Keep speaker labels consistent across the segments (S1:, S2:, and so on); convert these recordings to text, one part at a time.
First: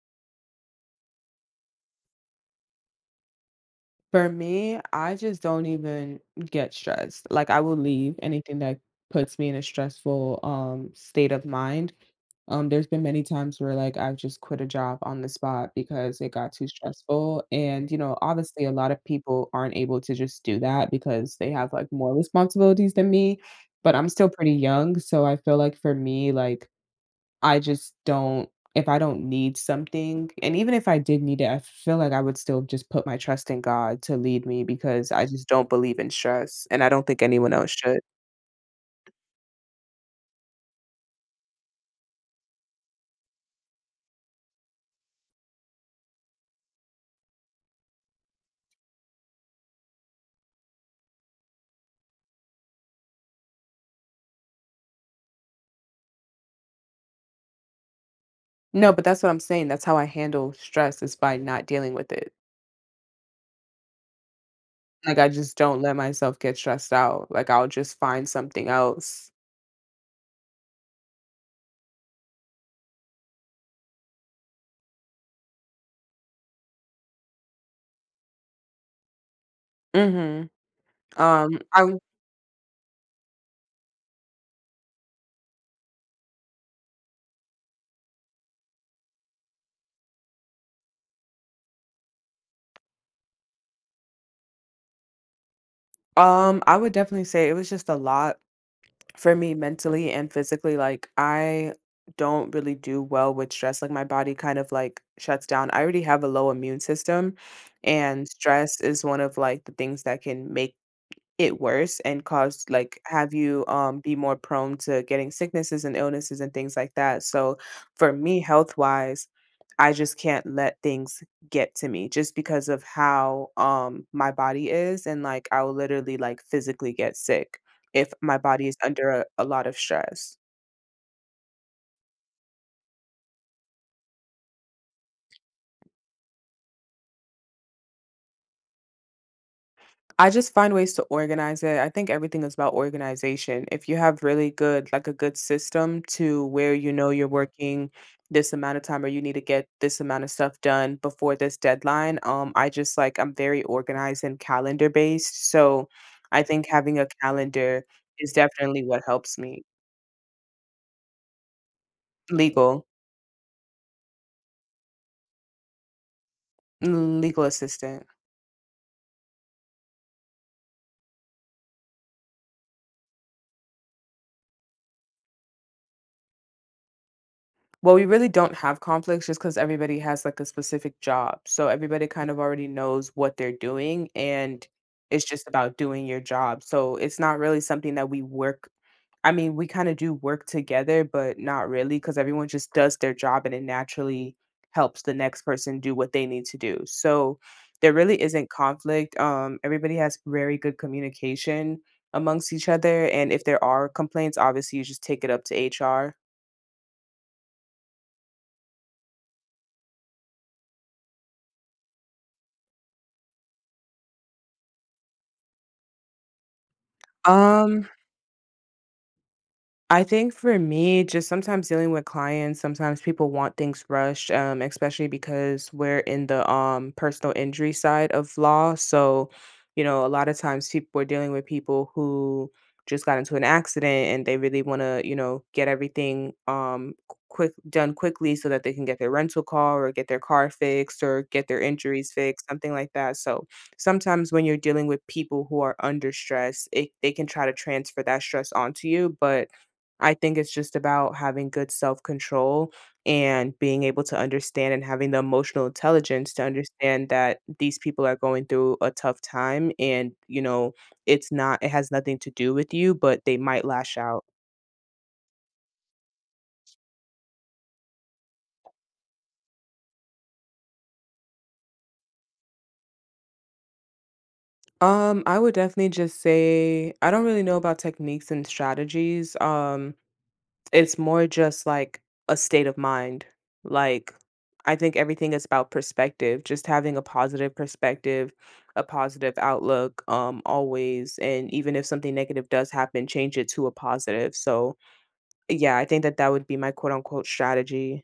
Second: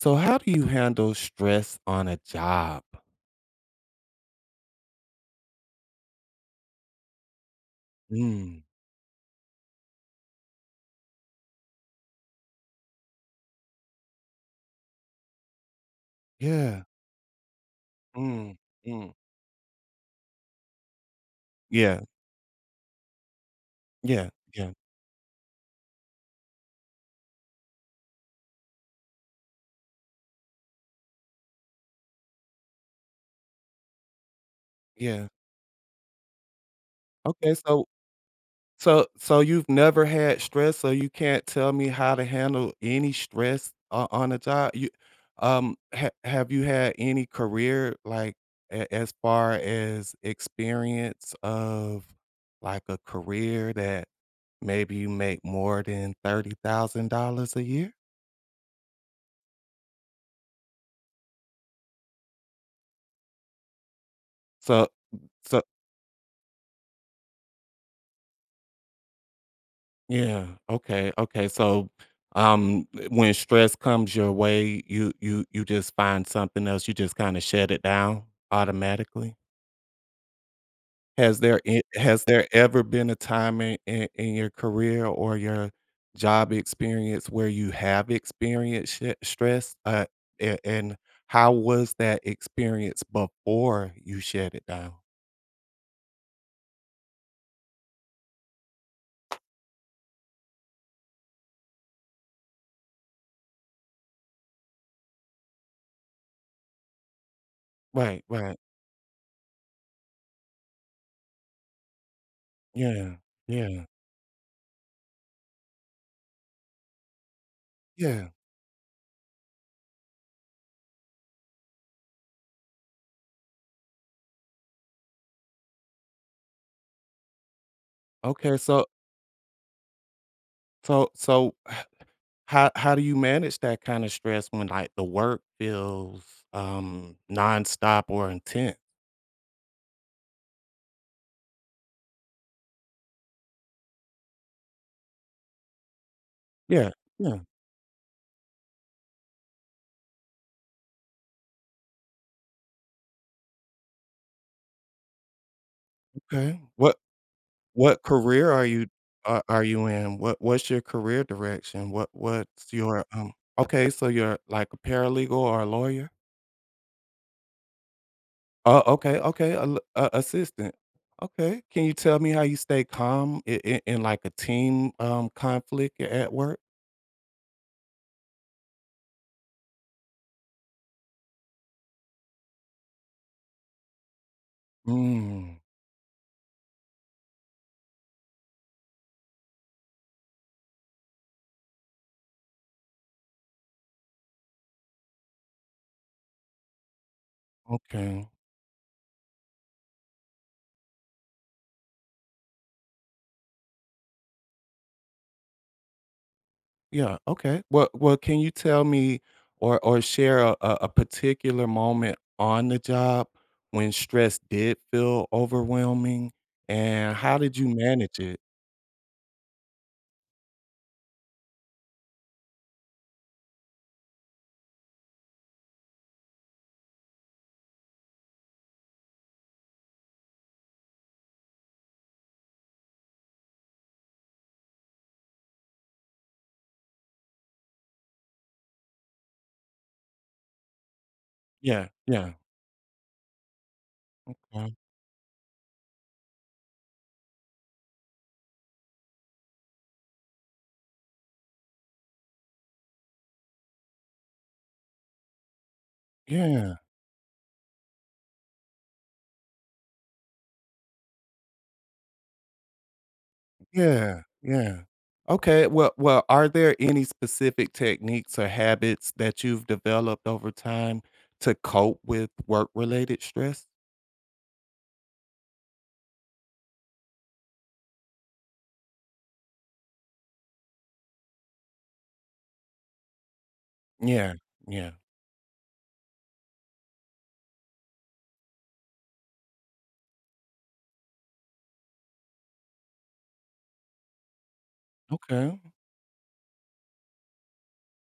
S1: So how do you handle stress on a job?
S2: For me, I just don't even get stressed. Like, I will leave anything
S1: Mm,
S2: that puts me in a stressful state of mind. There's been many times where like I've just quit a job on the spot because it got too
S1: yeah,
S2: stressful and, you know,
S1: mm,
S2: obviously a lot of
S1: mm.
S2: people aren't able to just do that because they have like
S1: Yeah,
S2: more responsibilities than me, but I'm
S1: yeah,
S2: still pretty
S1: yeah,
S2: young, so I feel like for me, like I just don't, if I don't need something, and even if I did need it, I feel like I would still just put my trust in God to lead me, because I
S1: yeah.
S2: just don't believe in stress, and I don't think anyone
S1: Okay,
S2: else
S1: so
S2: should.
S1: so so you've never had stress, so you can't tell me how to handle any stress o on a job? You ha have you had any career, like, a as far as experience of, like, a career that maybe you make more than $30,000 a year?
S2: No, but that's what I'm saying, that's how I handle stress, is by not dealing with it.
S1: So
S2: Like, I just
S1: so
S2: don't let myself get stressed out, like, I'll just find something else.
S1: Yeah. Okay. Okay. So, when stress comes your way, you just find something else. You just kind of shut it down automatically.
S2: Mhm. Um, I w
S1: Has there ever been a time in, in your career or your job experience where you have experienced stress? And how was that experience before you shut it down?
S2: I would definitely say it was just a lot for me mentally and physically, like, I don't really do well with stress, like, my body kind of, like, shuts down. I already have a low immune system,
S1: Right.
S2: and
S1: Right.
S2: stress is one of, like, the things that can make it worse and cause like
S1: Yeah.
S2: have you
S1: Yeah.
S2: be more prone to getting sicknesses and illnesses and things like that. So for
S1: Yeah.
S2: me health wise, I just can't let things get to me just because of how my body is, and like I'll literally like physically get sick if my
S1: Okay.
S2: body is
S1: So
S2: under a lot of stress.
S1: so so how do you manage that kind of stress when, like, the work feels, nonstop or intense?
S2: I just find ways to organize it. I think everything is about organization. If you have really good, like a good system to where
S1: Yeah,
S2: you know you're
S1: yeah,
S2: working this amount of time, or you need to get this amount of stuff done before this deadline, I just like, I'm very organized and calendar based. So I
S1: okay.
S2: think
S1: What
S2: having a calendar
S1: what
S2: is
S1: career are
S2: definitely
S1: you
S2: what helps
S1: are
S2: me.
S1: you in? What's your career direction? What's
S2: Legal,
S1: your, okay, so you're like a paralegal or a lawyer?
S2: legal assistant.
S1: Oh, okay, okay, a assistant. Okay. Can you tell me how you stay calm I in, like, a team, conflict at work?
S2: Well, we really don't have conflicts just because everybody has like a specific job. So everybody kind of already knows what they're doing, and it's just
S1: Mm,
S2: about doing your job. So it's not really something that we work. I mean, we kind of do work together, but not really, because everyone just does their job and it naturally helps the next person do what they need to do. So there really
S1: okay.
S2: isn't conflict. Everybody has very good communication amongst each other. And if there are complaints, obviously you just take it up to HR.
S1: Yeah, okay. Well, can you tell me or share a particular moment on the job when stress did feel overwhelming, and how did you
S2: Um,
S1: manage it?
S2: I think for me, just sometimes dealing with clients, sometimes people want things rushed, especially because we're in the personal injury side of law. So, you know, a lot of times people are dealing with people who just got into an accident and they really want to, you know, get everything quick done quickly so that they can get their rental car or get their car fixed or get their
S1: Yeah,
S2: injuries
S1: yeah,
S2: fixed, something like that. So sometimes when you're
S1: uh,
S2: dealing with people who are under stress, they can try to transfer that stress onto you, but I think it's just about having good self control and being able to understand, and having the emotional intelligence to
S1: yeah,
S2: understand that these people are going through a tough time and, you know, it's not, it has nothing to do with you, but they might lash
S1: yeah,
S2: out.
S1: yeah. Okay, well, are there any specific techniques or habits that you've developed over time to cope with work-related stress?
S2: I would definitely just say I don't really know about techniques and strategies. It's more just like a state of mind. Like,
S1: Yeah,
S2: I
S1: yeah.
S2: think everything is about perspective, just having a positive perspective, a positive outlook, always. And even if something negative does happen, change it to a positive. So,
S1: Okay.
S2: yeah, I think that that would be my quote unquote strategy.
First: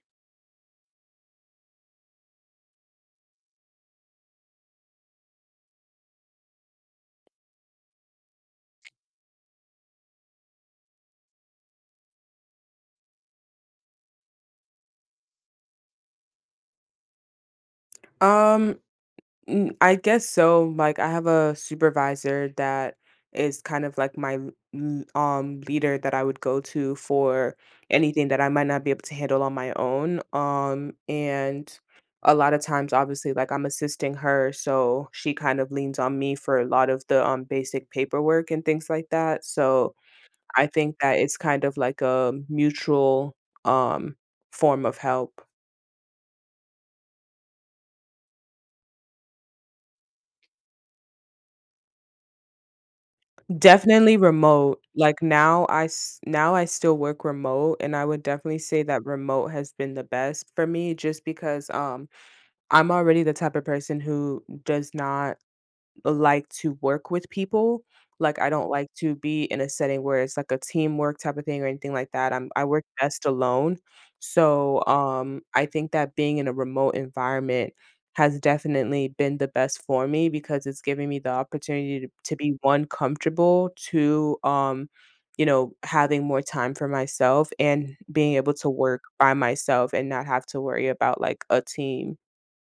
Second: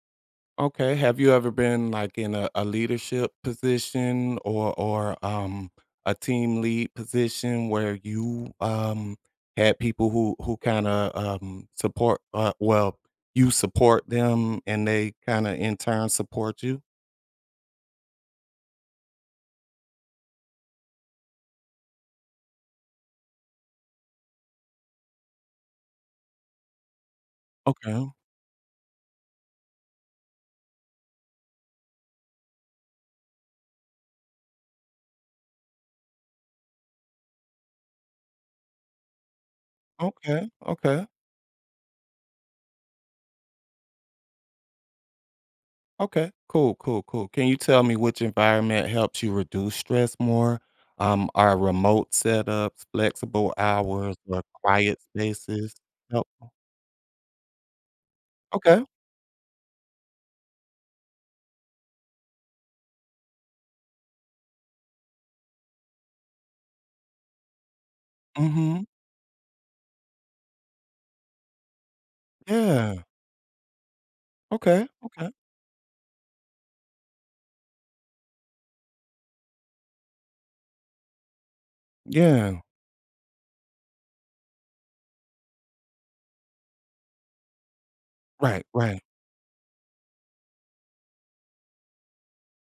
S1: Okay. Have you ever been like in a leadership position or a team lead position where you had people who kind of support well you support them and they kind of in turn support you?
S2: Um, Mm, I guess so. Like I have a supervisor that is kind of like my leader that I would go to for
S1: Okay.
S2: anything that I might not be able to handle on my own. And a lot of times obviously like I'm assisting her, so she kind of leans on me for a lot of the basic paperwork and things like that. So
S1: Okay.
S2: I think
S1: Okay.
S2: that it's kind of like a mutual um form of help.
S1: Okay. Cool, cool, cool. Can you tell me which environment helps you reduce stress more? Are remote setups, flexible
S2: Definitely
S1: hours, or
S2: remote.
S1: quiet spaces? Help.
S2: Now I still work remote, and I would definitely say
S1: Okay.
S2: that remote has been the best for me just because I'm already the type of person who does not like to work with people. Like, I don't
S1: Mhm.
S2: like to be in a setting where it's like a teamwork type of thing or anything like that. I work
S1: Yeah.
S2: best alone. So,
S1: Okay, okay.
S2: I think that being in a remote environment has definitely been the best for me because it's giving me the opportunity to be
S1: Yeah.
S2: one comfortable, two you know, having more time for myself and being able
S1: Right,
S2: to work
S1: right.
S2: by myself and not have to worry about like a team.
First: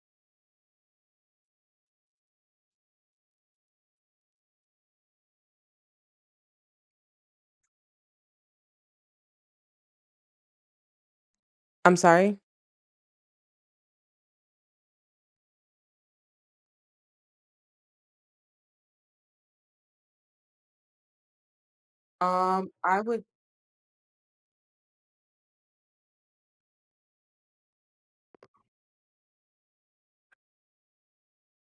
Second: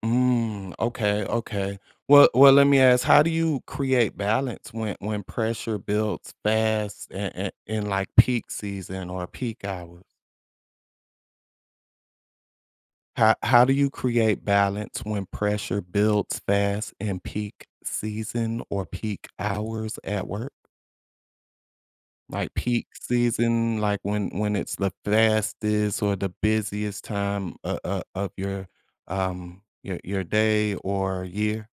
S1: Mm, okay, okay. Well, let me ask, how do you create balance when pressure builds fast in in, like, peak season or peak hours?
S2: I'm sorry.
S1: How do you create balance when pressure builds fast in peak season or peak hours at work? Like
S2: Um,
S1: peak
S2: I would
S1: season, like when it's the fastest or the busiest time o of your day or year?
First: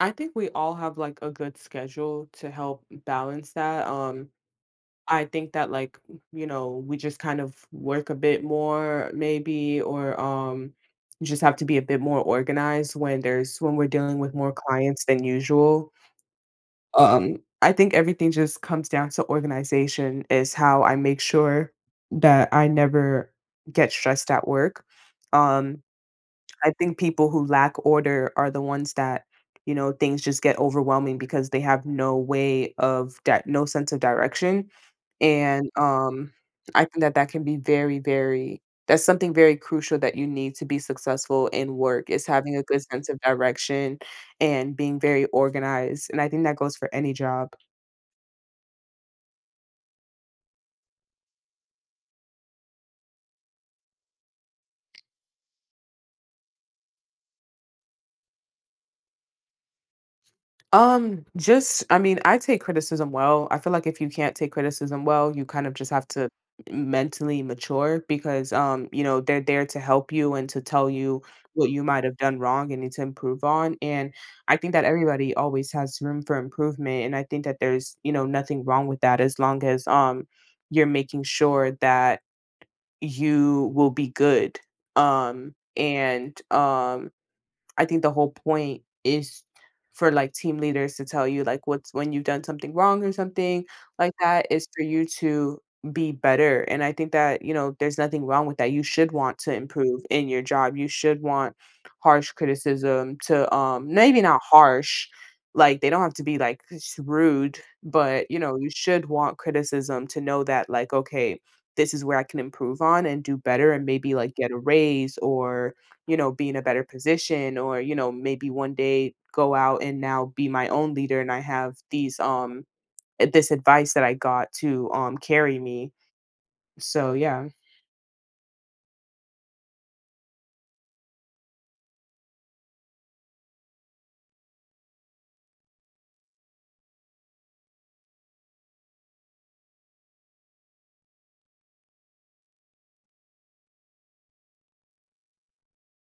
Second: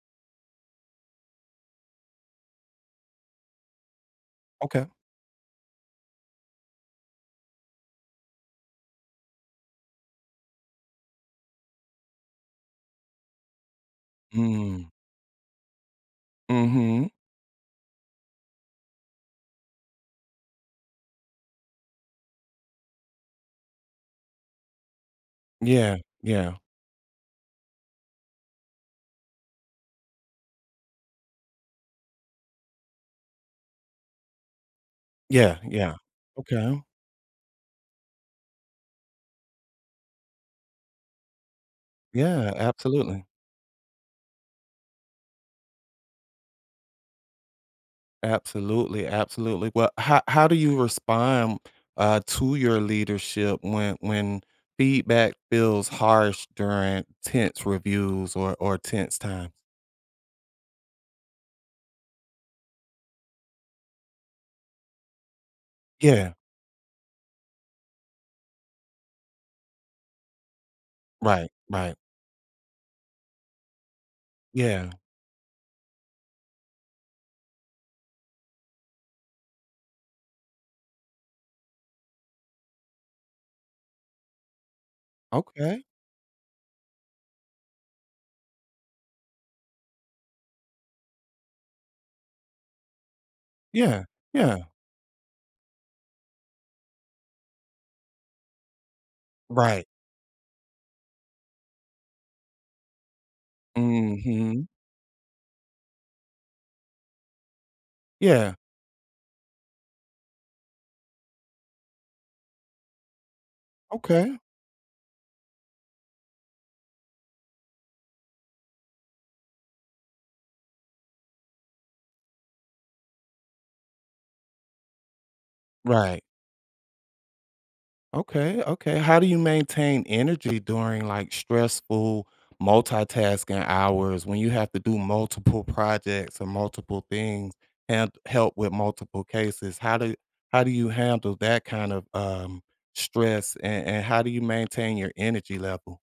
S2: I think we all have like a good schedule to help balance that.
S1: Okay.
S2: I think that like, you know, we just kind of work a bit more maybe, or just have to be a bit more organized when there's when we're dealing with more
S1: Mm.
S2: clients than usual.
S1: Mhm.
S2: I think everything just comes down to organization is how I make sure that I never get stressed at work. Um,
S1: Yeah, yeah,
S2: I think people who lack order are the ones that, you know, things just get overwhelming because they have no way of that, no sense of direction.
S1: yeah,
S2: And
S1: yeah. Okay.
S2: I think that that can be that's something very crucial that you need to be successful in work, is
S1: Yeah,
S2: having a good sense of
S1: absolutely.
S2: direction and being very organized. And I think that goes for any job.
S1: Absolutely, absolutely. Well, how do you respond, to your leadership when feedback feels harsh during tense reviews or tense times?
S2: Just I mean, I take criticism well. I feel like if you can't take criticism well, you kind of just have to
S1: Yeah.
S2: mentally mature because, you know, they're there to help you and to tell you
S1: Right,
S2: what you
S1: right.
S2: might have done wrong and need to improve on. And I think that
S1: Yeah.
S2: everybody always has room for improvement. And I think that there's, you know, nothing wrong with that as long as you're making sure that you will be good.
S1: Okay.
S2: And I think the whole point is for like team leaders to tell you like what's when you've done something wrong or something
S1: Yeah.
S2: like that,
S1: Yeah.
S2: is for you to be better. And I think that, you know, there's nothing wrong with that. You should want to
S1: Right.
S2: improve in your job. You should want harsh criticism to maybe not
S1: Mhm.
S2: harsh, like they don't have to be like rude, but you
S1: Yeah.
S2: know, you should want criticism to know that like okay, this is where I can improve on and do better, and maybe like
S1: Okay.
S2: get a raise, or you know, be in a better position, or, you know, maybe one day go out and now be my own leader, and I have these this advice that I got to carry me.
S1: Right.
S2: So yeah.
S1: Okay. Okay. How do you maintain energy during, like, stressful multitasking hours when you have to do multiple projects or multiple things and help with multiple cases? How do you handle that kind of, stress and how do you maintain your energy level?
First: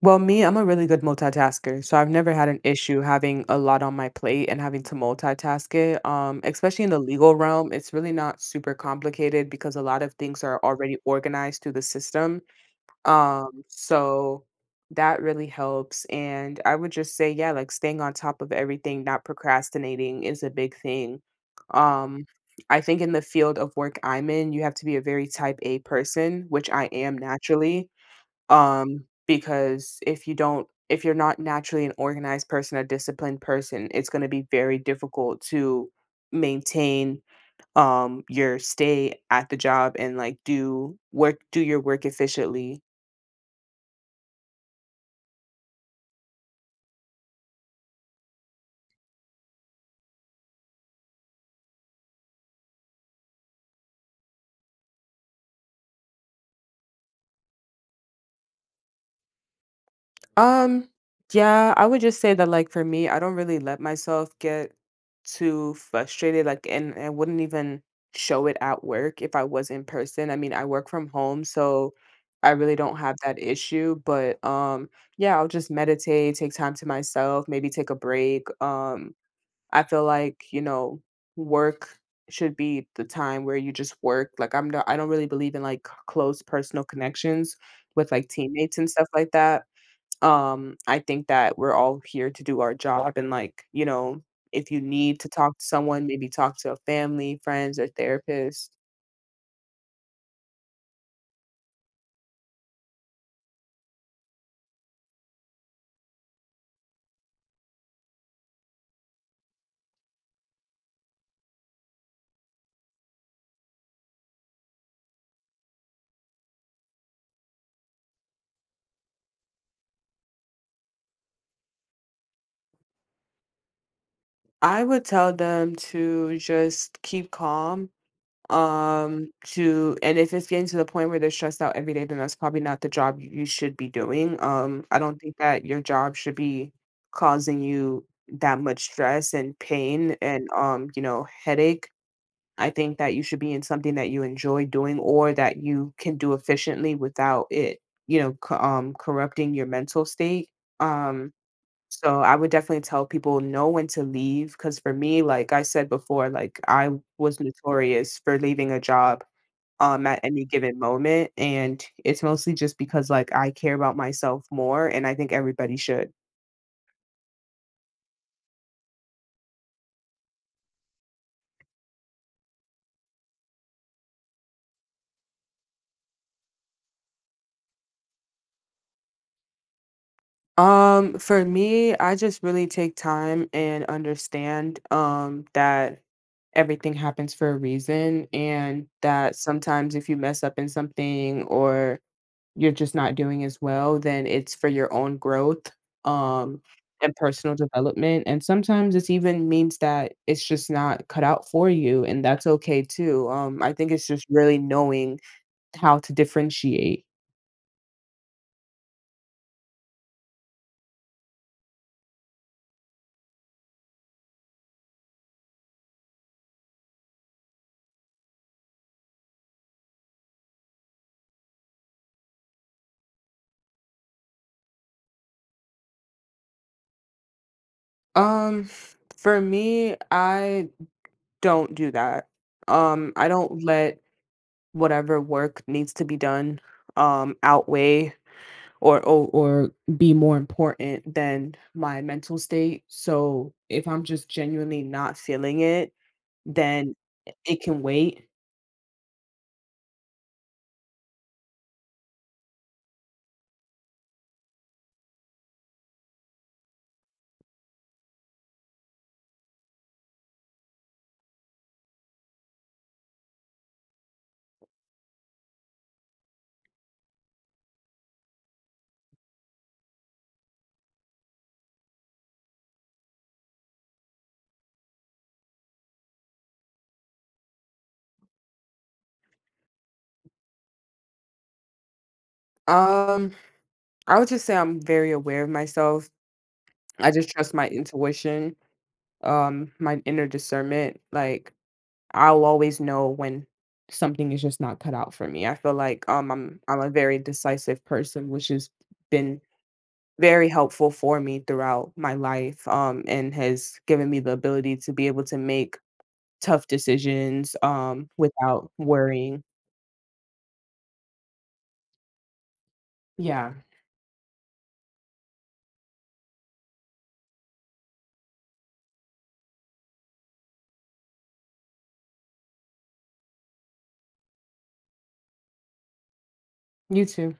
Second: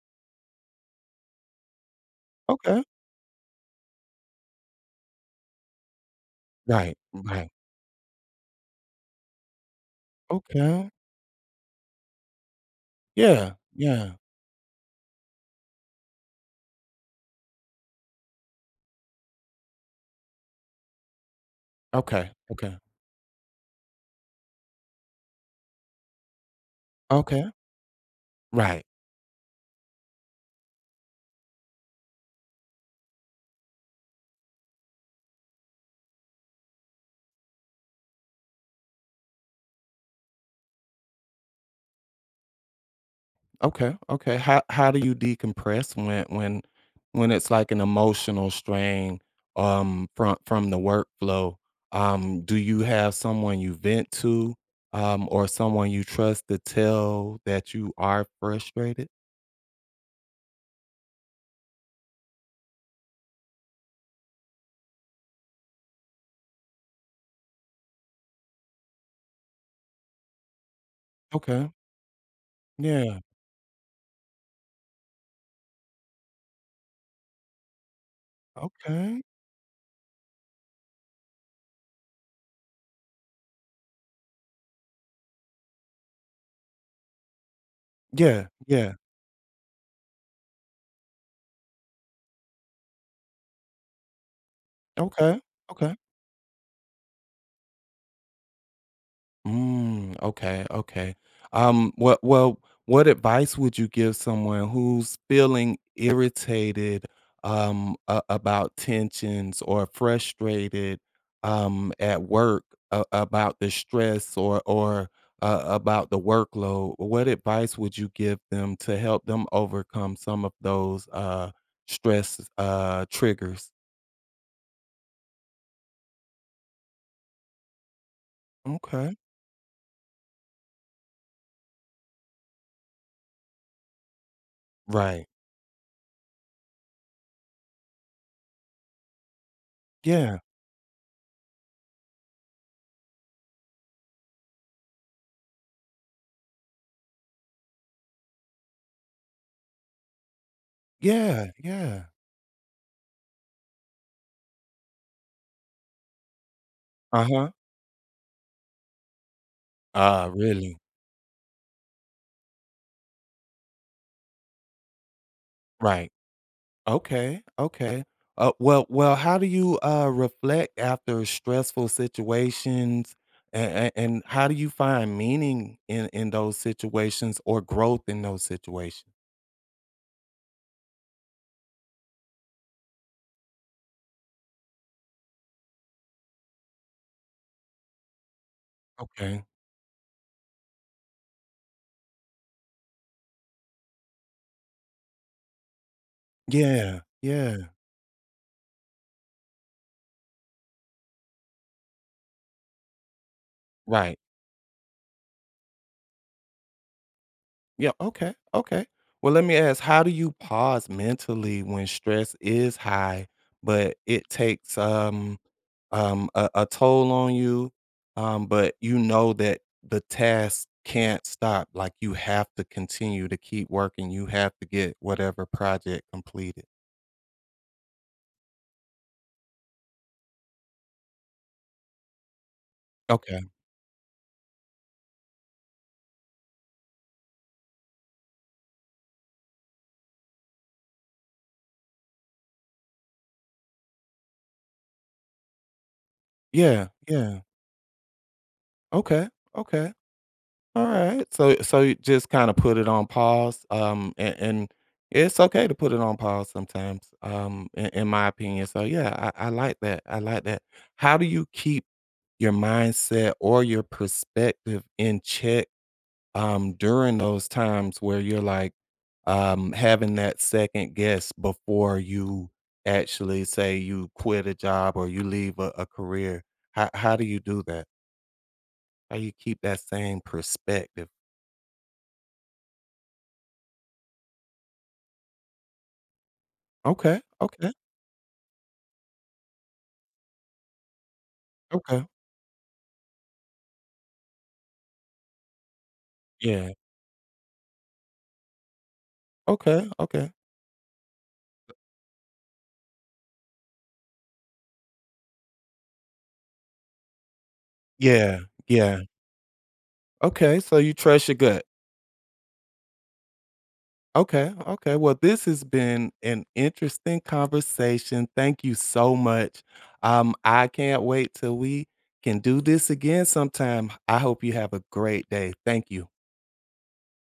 S2: Well, me, I'm a really good multitasker. So I've never had an
S1: Okay.
S2: issue having a lot on my plate and having to multitask it. Especially in
S1: Right.
S2: the legal
S1: Right.
S2: realm, it's really not super complicated because a lot of things are
S1: Okay.
S2: already organized through the system.
S1: Yeah. Yeah.
S2: So that really helps, and I would just say, yeah, like, staying on top of everything, not procrastinating is a big thing. Um,
S1: Okay. Okay.
S2: I think in the field of work I'm in, you have to be a very type A person, which I am
S1: Okay.
S2: naturally,
S1: Right.
S2: because if you're not naturally an organized person, a disciplined person, it's gonna be very difficult to maintain, your stay at the job and, like, do your work efficiently.
S1: Okay, okay. How do you decompress when when it's like an emotional strain from the workflow? Do you have someone you vent to, or someone you trust to tell that you are frustrated?
S2: Um, yeah, I would just say that like for me, I don't really let myself get too frustrated, like, and I wouldn't even show it at work if I was in person. I mean, I work from home,
S1: Okay.
S2: so I really don't have
S1: Yeah.
S2: that issue. But yeah, I'll just meditate, take time to myself, maybe take a break.
S1: Okay.
S2: I feel like, you know, work should be the time where you just work. Like I don't really believe in like close personal connections with like
S1: Yeah.
S2: teammates and
S1: Yeah.
S2: stuff like that. I think that we're all here to do our job and, like, you know, if you need to
S1: Okay.
S2: talk to
S1: Okay.
S2: someone, maybe talk to a family, friends, or therapist.
S1: Mm, okay, okay. Well, well, what advice would you give someone who's feeling irritated about tensions or frustrated at work about the stress or about the workload? What advice would you give them to help them overcome some of those stress triggers?
S2: I would tell them to just keep calm,
S1: Okay.
S2: to and if it's getting to the point where they're stressed out every day, then that's probably not the job you should be doing. I don't
S1: Right.
S2: think that your job should be causing you that much stress and pain
S1: Yeah.
S2: and, you know, headache. I think that you should be in something that you enjoy doing or that you can do efficiently without it, you know, corrupting your mental state. Um,
S1: Yeah. Yeah.
S2: so I would definitely tell people know when to leave, because for me, like I said before, like I
S1: Uh
S2: was
S1: huh.
S2: notorious for leaving a job at
S1: Ah,
S2: any given
S1: really?
S2: moment, and it's mostly just because like I care about myself more, and I think everybody
S1: Right.
S2: should.
S1: Okay, okay. Well, well, how do you reflect after stressful situations, and how do you find meaning in those situations or growth in those situations?
S2: For me, I just really take time and understand that everything happens for a reason, and that
S1: Okay.
S2: sometimes if you mess up in something or you're just not doing as well, then it's for your own growth um
S1: Yeah.
S2: and personal
S1: Yeah.
S2: development. And sometimes it's even means that it's just not cut out for you, and that's okay too. I think it's
S1: Right.
S2: just really knowing how to differentiate.
S1: Yeah. Okay. Okay. Well, let me ask: how do you pause mentally when stress is high, but it takes a toll on you, but you know that the task can't stop. Like you have to continue to keep working. You have to get whatever project completed.
S2: Um, for me, I Don't do that. I
S1: Okay.
S2: don't let whatever work needs to be done, outweigh or be more important than my mental state. So, if I'm just genuinely not feeling it,
S1: Yeah.
S2: then
S1: Yeah.
S2: it can wait.
S1: Okay. Okay. All right. So you just kind of put it on pause. And it's okay to put it on pause sometimes. In my opinion. So yeah, I like that. I like that. How do you keep your mindset or your perspective in check during those times where you're like having that second guess before you actually say you quit a job or you leave a career? How do you do that? How you keep that same perspective?
S2: Um, I would just say I'm very aware of myself. I
S1: Okay,
S2: just trust my
S1: okay,
S2: intuition, my inner discernment, like
S1: okay,
S2: I'll always know when something is just not cut out for me. I feel like
S1: yeah,
S2: I'm a very decisive person, which has been
S1: okay, okay,
S2: very helpful for me throughout my life, and has given me the ability to be able to make tough decisions
S1: yeah,
S2: without
S1: yeah,
S2: worrying.
S1: okay. So you trust your gut.
S2: Yeah.
S1: Okay, okay. Well, this has been an interesting conversation. Thank you so much. I can't wait till we can do this again sometime. I hope you have a great day. Thank you.
S2: You too.